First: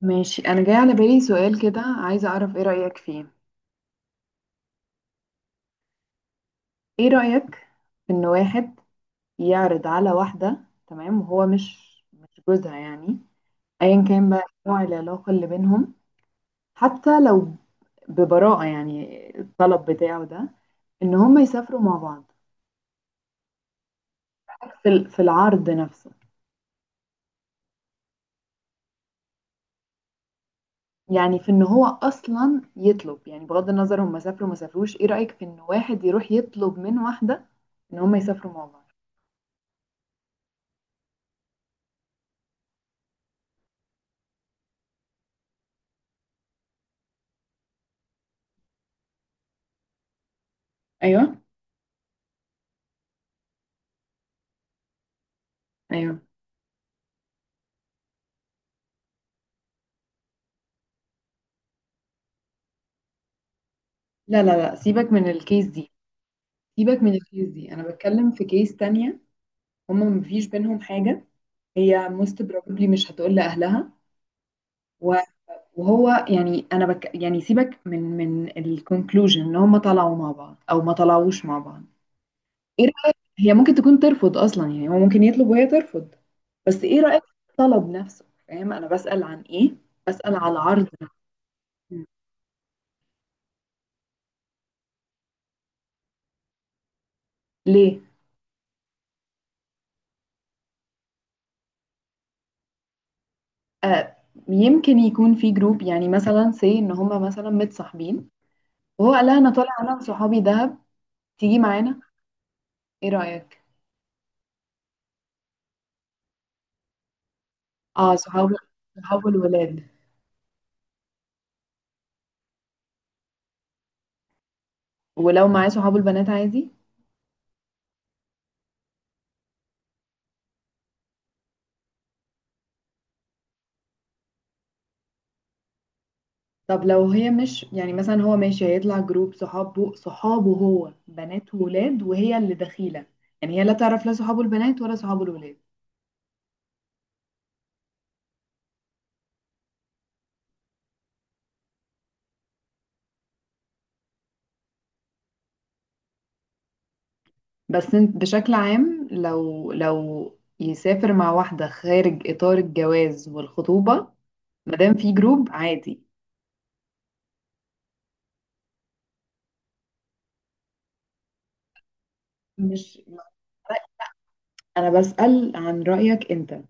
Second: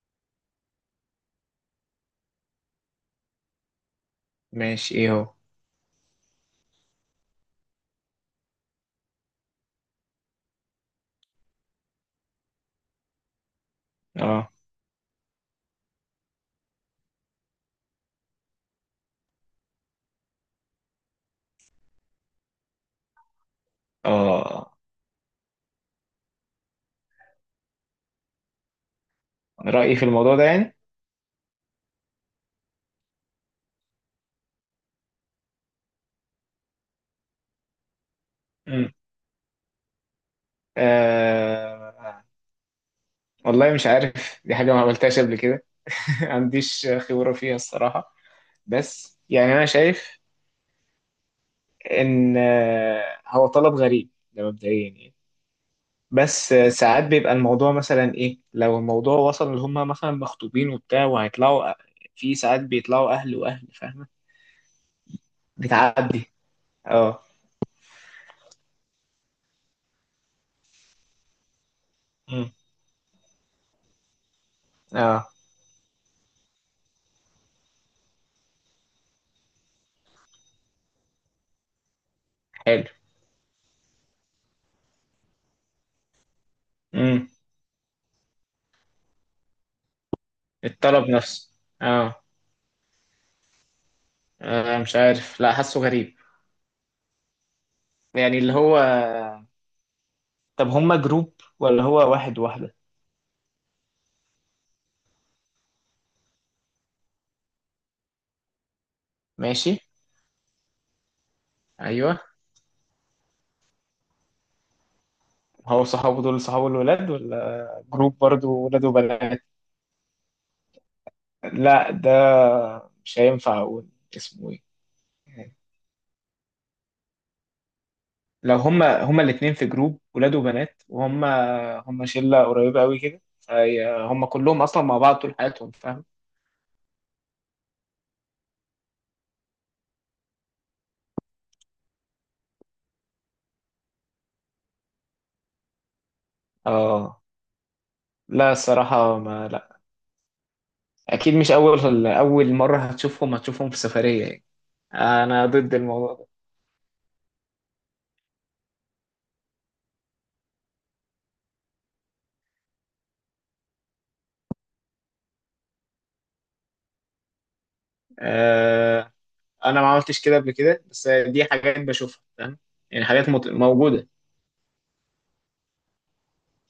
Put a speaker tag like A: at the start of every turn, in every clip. A: ماشي، انا جاي على بالي سؤال كده، عايزه اعرف ايه رأيك فيه.
B: ماشي. ايه هو؟
A: ايه رأيك في ان واحد يعرض على واحدة، تمام، وهو مش جوزها، يعني ايا كان بقى
B: اه
A: نوع العلاقة اللي بينهم، حتى لو ببراءة يعني الطلب بتاعه ده، ان هم يسافروا مع بعض.
B: اه
A: في العرض نفسه،
B: رأيي في الموضوع ده يعني.
A: يعني في ان هو اصلا يطلب، يعني بغض النظر هم سافروا ما سافروش. ايه رأيك في ان واحد يروح يطلب من واحدة ان هم يسافروا مع بعض؟
B: مم. آه، والله مش عارف، دي حاجة ما عملتهاش قبل كده. ما عنديش خبرة فيها الصراحة. بس يعني أنا شايف
A: ايوه،
B: إن آه، هو طلب غريب ده مبدئيا يعني.
A: ايوه.
B: بس آه، ساعات بيبقى الموضوع مثلا إيه، لو الموضوع وصل إن هما مثلا مخطوبين وبتاع وهيطلعوا في ساعات بيطلعوا أهل وأهل، فاهمة؟
A: لا لا لا، سيبك من الكيس دي.
B: بتعدي.
A: سيبك من
B: اه.
A: الكيس دي، انا بتكلم في كيس تانية. هما مفيش بينهم حاجة. هي most
B: مم.
A: probably مش هتقول لأهلها. و-
B: اه.
A: وهو يعني انا بك، يعني سيبك من الكونكلوجن ان هما طلعوا مع بعض او ما طلعوش مع بعض. ايه
B: حلو.
A: رأيك؟ هي ممكن تكون ترفض اصلا، يعني هو ممكن يطلب وهي ترفض، بس ايه رأيك
B: مم.
A: في الطلب نفسه؟ فاهم انا بسأل عن ايه؟ بسأل على العرض
B: الطلب
A: نفسه.
B: نفسه. اه. آه، مش عارف، لا، حاسه غريب.
A: ليه؟
B: يعني اللي هو، طب هما جروب ولا هو واحد واحدة؟
A: آه، يمكن يكون في جروب، يعني مثلا سي ان هما مثلا متصاحبين وهو قال لها انا طالع
B: ماشي.
A: انا وصحابي دهب، تيجي معانا.
B: ايوه.
A: ايه رأيك؟
B: هو صحابه دول صحابه الولاد ولا
A: اه،
B: جروب برضو
A: صحابه
B: ولاد
A: صحابه
B: وبنات؟
A: الولاد.
B: لا، ده مش هينفع اقول اسمه ايه.
A: ولو معاه صحابه البنات عادي.
B: لو هما الاتنين في جروب ولاد وبنات، وهما هما شلة قريبة قوي كده، هما كلهم اصلا مع بعض طول حياتهم، فاهم؟
A: طب لو هي مش يعني مثلا، هو ماشي هيطلع جروب صحابه هو بنات وولاد وهي اللي دخيلة، يعني هي لا تعرف لا صحابه البنات ولا صحابه الولاد.
B: اه. لا الصراحة ما لا، اكيد مش اول مره هتشوفهم في سفريه يعني. انا ضد الموضوع ده.
A: بس انت بشكل عام، لو يسافر مع واحدة خارج إطار الجواز والخطوبة مادام في جروب عادي.
B: آه، انا ما عملتش كده قبل كده، بس دي حاجات بشوفها، فاهم؟
A: مش،
B: يعني حاجات موجوده.
A: انا بسأل عن رأيك انت،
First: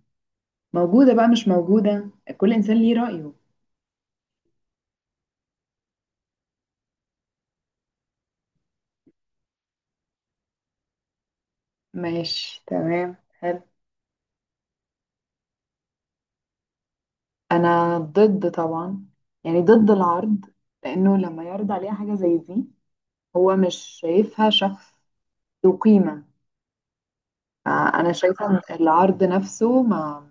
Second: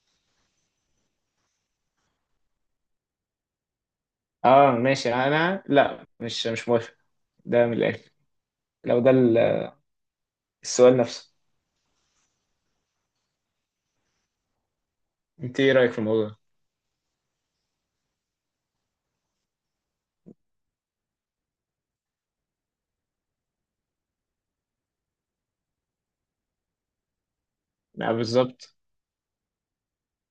A: موجودة بقى مش موجودة، كل إنسان ليه رأيه.
B: اه ماشي، انا لا، مش موافق، ده من الاخر. لو ده السؤال نفسه.
A: ماشي، تمام، حلو.
B: انت ايه رايك في الموضوع ده؟
A: أنا ضد طبعا، يعني ضد العرض. لأنه لما يعرض عليها حاجة زي دي، هو مش شايفها شخص ذو قيمة. آه، أنا
B: لا
A: شايفة إن
B: بالظبط.
A: العرض نفسه ما،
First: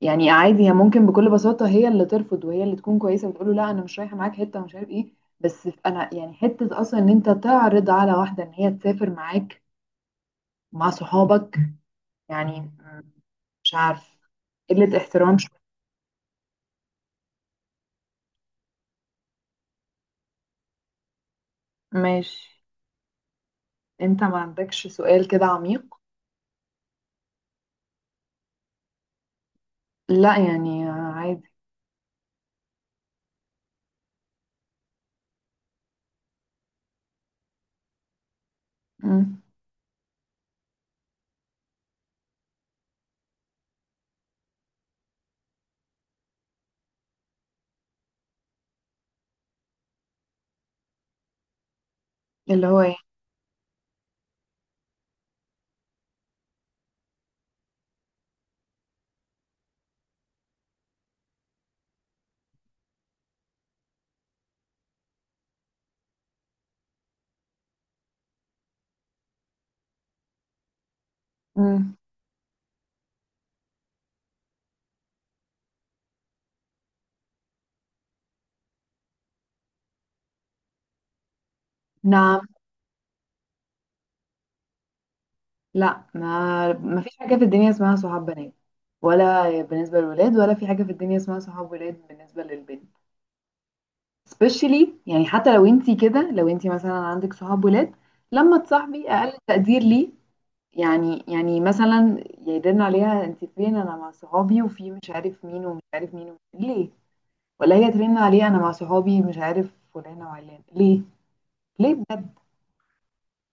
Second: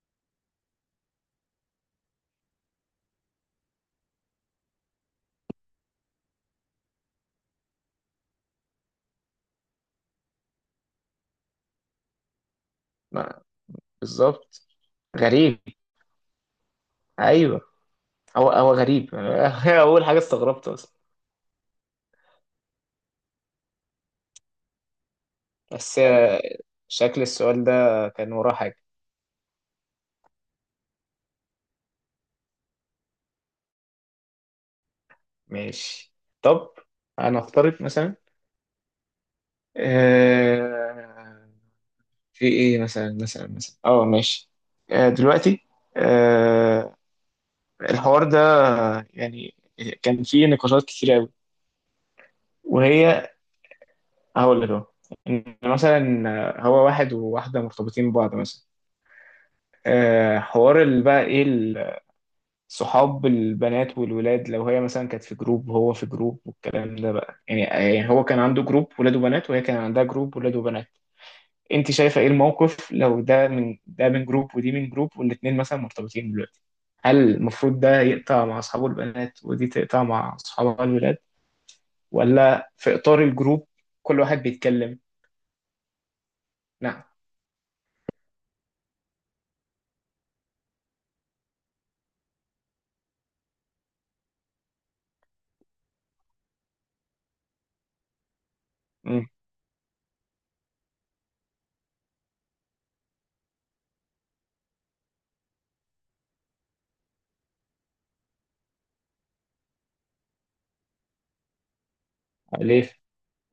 A: يعني عادي، هي ممكن بكل بساطة هي اللي ترفض، وهي اللي تكون كويسة وتقول له لا، أنا مش رايحة معاك حتة ومش عارف إيه. بس أنا يعني حتة أصلا إن أنت تعرض على واحدة إن هي تسافر معاك مع صحابك، يعني
B: لا
A: مش عارف،
B: بالظبط،
A: قلة احترام شوية.
B: غريب. ايوه، هو غريب. اول حاجه استغربت اصلا،
A: ماشي. انت ما عندكش سؤال كده عميق؟
B: بس شكل السؤال ده كان وراه حاجه.
A: لا يعني آه، عادي.
B: ماشي. طب انا افترض مثلا،
A: مم.
B: آه، في ايه مثلا، اه ماشي. آه دلوقتي، آه، الحوار ده يعني، كان فيه نقاشات كتير قوي،
A: اللي هو ايه؟
B: وهي، هقول لك اهو، إن مثلا هو واحد وواحده مرتبطين ببعض مثلا. آه، حوار اللي بقى ايه، صحاب البنات والولاد، لو هي مثلا كانت في جروب وهو في جروب، والكلام ده بقى، يعني هو كان عنده جروب ولاد وبنات، وهي كان عندها جروب ولاد وبنات. انت
A: مم.
B: شايفه ايه الموقف، لو ده من ده، من جروب ودي من جروب، والاتنين مثلا مرتبطين دلوقتي؟ هل المفروض ده يقطع مع اصحابه البنات ودي تقطع مع اصحابها الولاد،
A: نعم.
B: ولا في اطار الجروب كل واحد بيتكلم؟
A: لا، ما
B: نعم.
A: فيش حاجة في الدنيا اسمها صحاب بنات ولا بالنسبة للولاد، ولا في حاجة في الدنيا اسمها صحاب ولاد بالنسبة للبنت. especially يعني حتى لو انتي كده، لو انتي مثلا عندك صحاب ولاد، لما تصاحبي
B: امم.
A: اقل تقدير، ليه؟ يعني يعني مثلا يرن عليها انت فين؟ انا مع صحابي وفي مش عارف مين ومش عارف مين ومش-، ليه؟ ولا هي ترن عليها انا مع صحابي، مش عارف فلانة وعلان، ليه؟ ليه بجد؟
B: ليه؟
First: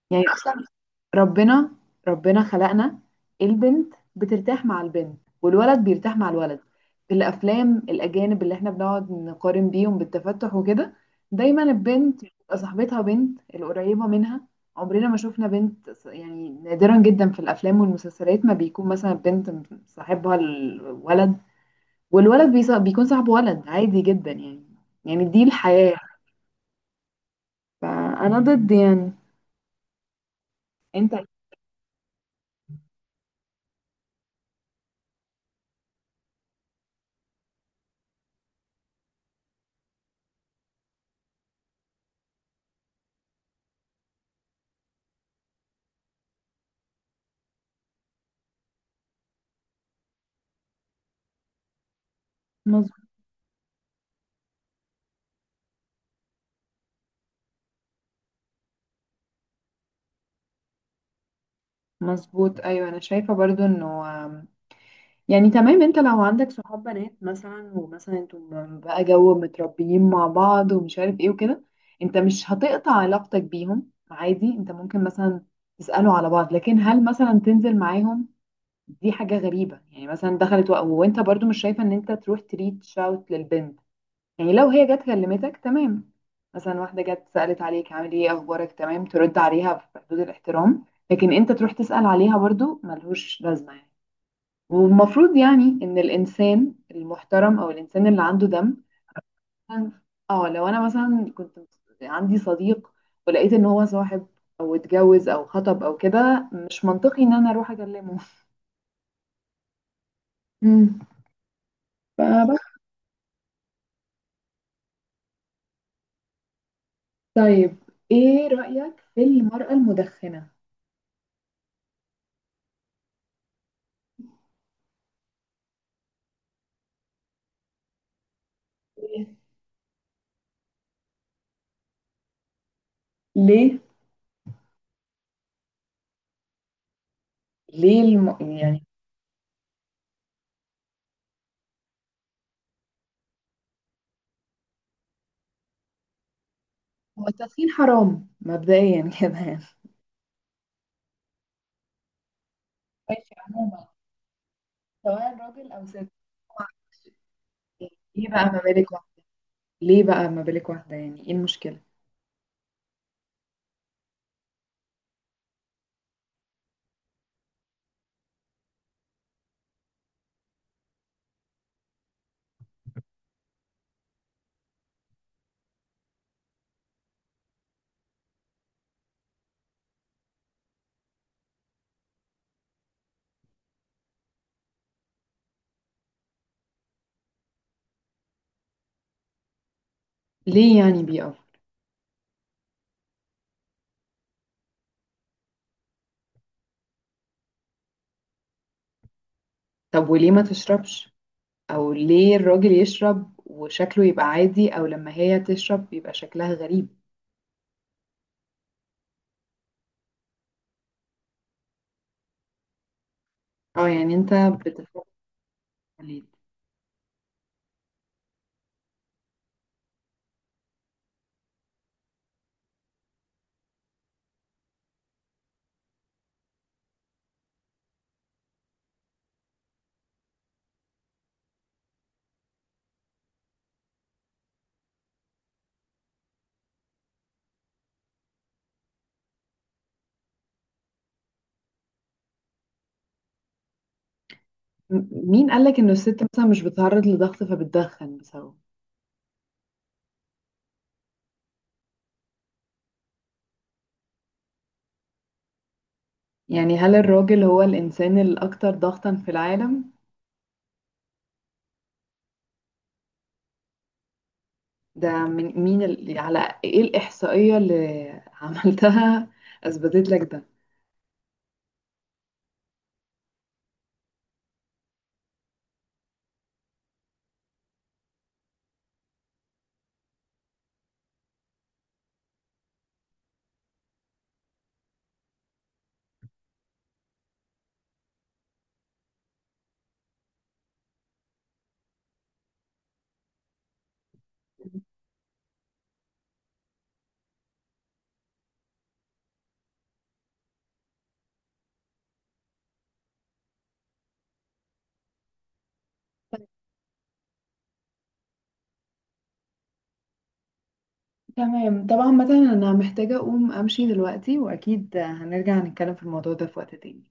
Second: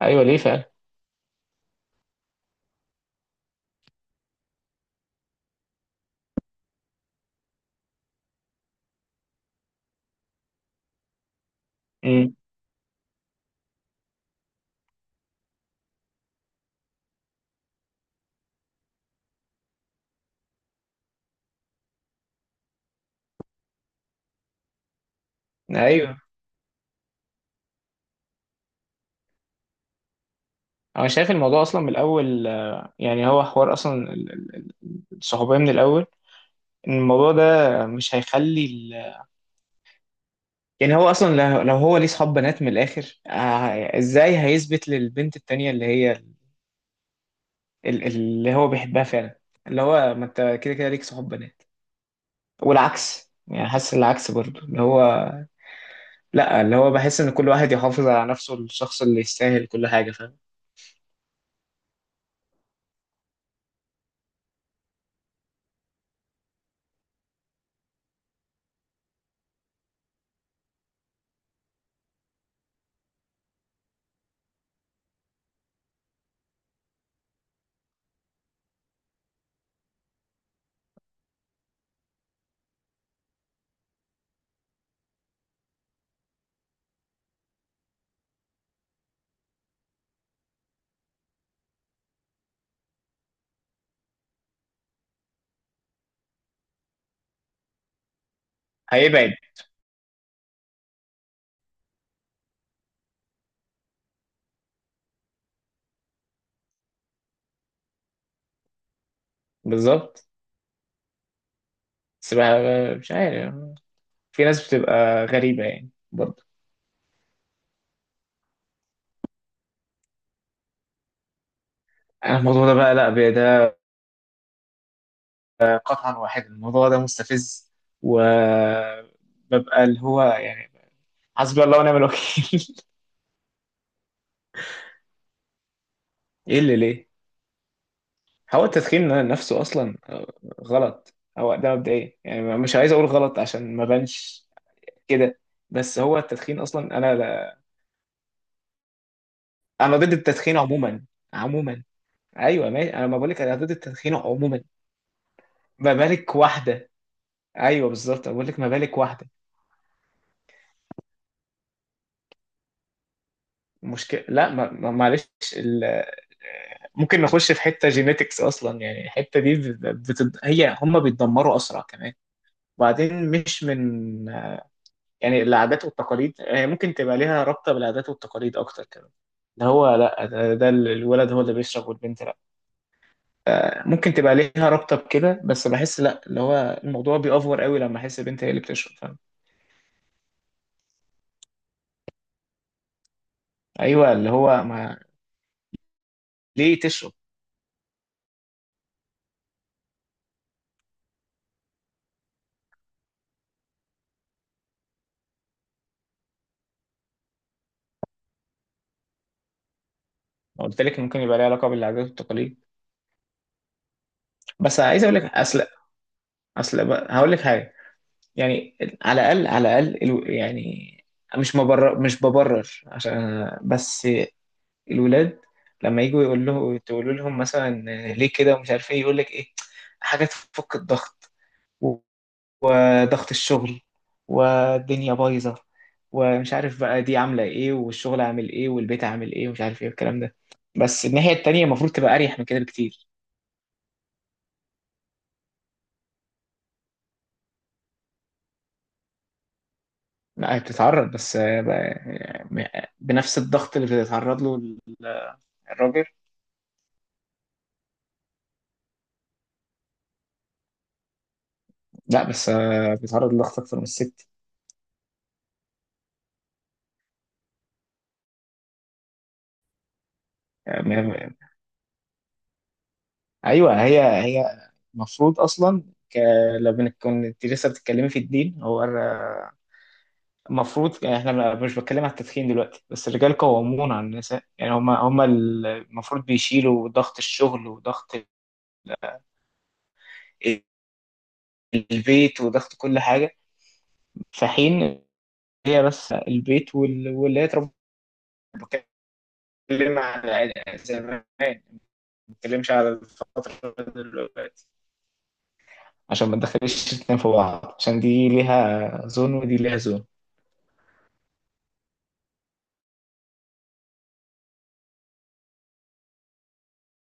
B: ايوه
A: يعني
B: ليه
A: اصلا،
B: فعلا.
A: ربنا ربنا خلقنا، البنت بترتاح مع البنت والولد بيرتاح مع الولد. في الافلام الاجانب اللي احنا بنقعد نقارن بيهم بالتفتح وكده، دايما البنت
B: امم.
A: بتبقى صاحبتها بنت القريبه منها. عمرنا ما شفنا بنت ص-، يعني نادرا جدا في الافلام والمسلسلات ما بيكون مثلا بنت صاحبها الولد، والولد بيص- بيكون صاحبه ولد. عادي جدا يعني، يعني دي الحياه.
B: ايوه،
A: فانا ضد يعني.
B: انا
A: انت؟
B: شايف الموضوع اصلا من الاول آه، يعني هو حوار اصلا الصحوبيه من الاول، ان الموضوع ده مش هيخلي يعني هو اصلا، لو هو ليه صحاب بنات، من الاخر آه، ازاي هيثبت للبنت التانية اللي هي اللي هو بيحبها فعلا؟ اللي هو ما انت كده كده ليك صحاب بنات.
A: مظبوط.
B: والعكس يعني، حاسس العكس برضو اللي هو، لا، اللي هو بحس ان كل واحد يحافظ على نفسه، الشخص اللي يستاهل كل حاجة، فاهم؟
A: مظبوط، ايوه. انا شايفه برضو انه، يعني تمام، انت لو عندك صحاب بنات مثلا، ومثلا انتوا بقى جو متربيين مع بعض ومش عارف ايه وكده، انت مش هتقطع علاقتك بيهم عادي، انت ممكن مثلا تسألوا على بعض، لكن هل مثلا تنزل معاهم؟ دي حاجة غريبة. يعني مثلا دخلت وق-، وانت برضو مش شايفة ان انت تروح تريتش اوت للبنت. يعني لو هي جت كلمتك تمام، مثلا واحدة جت سألت عليك عامل ايه اخبارك، تمام، ترد عليها في حدود الاحترام، لكن انت تروح تسأل عليها برضو ملهوش لازمة يعني. والمفروض يعني ان الانسان المحترم، او الانسان اللي عنده دم،
B: هيبعد
A: اه لو انا مثلا كنت عندي صديق ولقيت ان هو صاحب او اتجوز او خطب او كده، مش منطقي ان انا اروح اكلمه.
B: بالظبط.
A: مم. فبس.
B: مش عارف، في ناس بتبقى غريبة يعني برضو.
A: طيب، ايه رأيك في المرأة المدخنة؟
B: أنا الموضوع ده بقى، لا ده قطعا واحد، الموضوع ده مستفز،
A: ليه؟
B: وببقى اللي هو يعني، حسبي الله ونعم الوكيل.
A: ليه؟
B: ايه اللي ليه؟
A: ليه الم...،
B: هو
A: يعني
B: التدخين نفسه اصلا آه، غلط هو ده مبدئيا يعني، مش عايز اقول غلط عشان ما بانش كده. بس هو التدخين اصلا، انا
A: هو
B: لا،
A: التدخين حرام مبدئيا كده يعني؟
B: انا ضد التدخين عموما. عموما، ايوه ماشي، انا ما
A: ماشي،
B: بقولك انا ضد
A: عموما،
B: التدخين عموما،
A: سواء راجل او
B: ما
A: ست.
B: بالك واحده. ايوه
A: ايه
B: بالظبط،
A: بقى
B: بقول
A: ما
B: لك ما
A: بالك؟
B: بالك واحده.
A: ليه بقى ما بالك واحدة؟ يعني ايه المشكلة؟
B: مشكله لا، ما... ما... معلش، ال... ممكن نخش في حته جينيتكس اصلا، يعني الحته دي هي هم بيتدمروا اسرع كمان. وبعدين مش من، يعني العادات والتقاليد، هي ممكن تبقى ليها رابطة بالعادات والتقاليد أكتر كده. ده هو لأ، ده الولد هو اللي بيشرب والبنت لأ. آه، ممكن تبقى ليها رابطة بكده، بس بحس لأ، اللي هو الموضوع بيأفور قوي لما أحس البنت هي اللي بتشرب، فاهم؟
A: ليه يعني بي اوفر؟
B: أيوه اللي هو ما، ليه تشرب؟
A: طب وليه ما تشربش؟ او ليه الراجل يشرب وشكله يبقى عادي، او لما هي تشرب يبقى شكلها غريب؟
B: ما قلت لك ممكن يبقى ليها علاقة بالعادات والتقاليد.
A: اه يعني انت
B: بس عايز
A: بتفكر،
B: أقول لك أصل،
A: ليه؟
B: هقول لك حاجة. يعني على الأقل، على الأقل يعني مش مبرر، مش ببرر عشان، بس الولاد لما يجوا، يقول له تقولوا لهم مثلا ليه كده ومش عارف ايه، يقول لك ايه، حاجات تفك الضغط، وضغط الشغل، والدنيا بايظه، ومش عارف بقى دي عامله ايه والشغل عامل ايه والبيت عامل ايه ومش عارف ايه الكلام ده. بس الناحيه التانيه المفروض تبقى اريح من كده بكتير.
A: مين قالك ان الست مثلا مش بتتعرض لضغط فبتدخن بسببه؟
B: لا هي بتتعرض، بس آه، يعني بنفس الضغط اللي بيتعرض له الراجل.
A: يعني هل الراجل هو الانسان الاكثر ضغطا في العالم؟
B: لا بس آه، بيتعرض لضغط اكتر من الست.
A: ده من مين ال...، على ايه الاحصائية اللي عملتها اثبتت لك ده؟
B: يعني ايوه هي المفروض اصلا، ك... لو كنت لسه بتتكلمي في الدين، هو المفروض احنا مش بتكلم على التدخين دلوقتي، بس الرجال قوامون على النساء، يعني هم المفروض بيشيلوا ضغط الشغل وضغط البيت وضغط كل حاجه. في حين هي بس البيت واللي هي تربى. بتكلم على زمان، ما بتكلمش على الفتره دلوقتي، عشان ما تدخليش الاتنين في بعض، عشان دي ليها زون ودي ليها زون.
A: تمام، طبعا مثلا انا محتاجة اقوم امشي دلوقتي، واكيد هنرجع نتكلم في الموضوع ده في وقت تاني.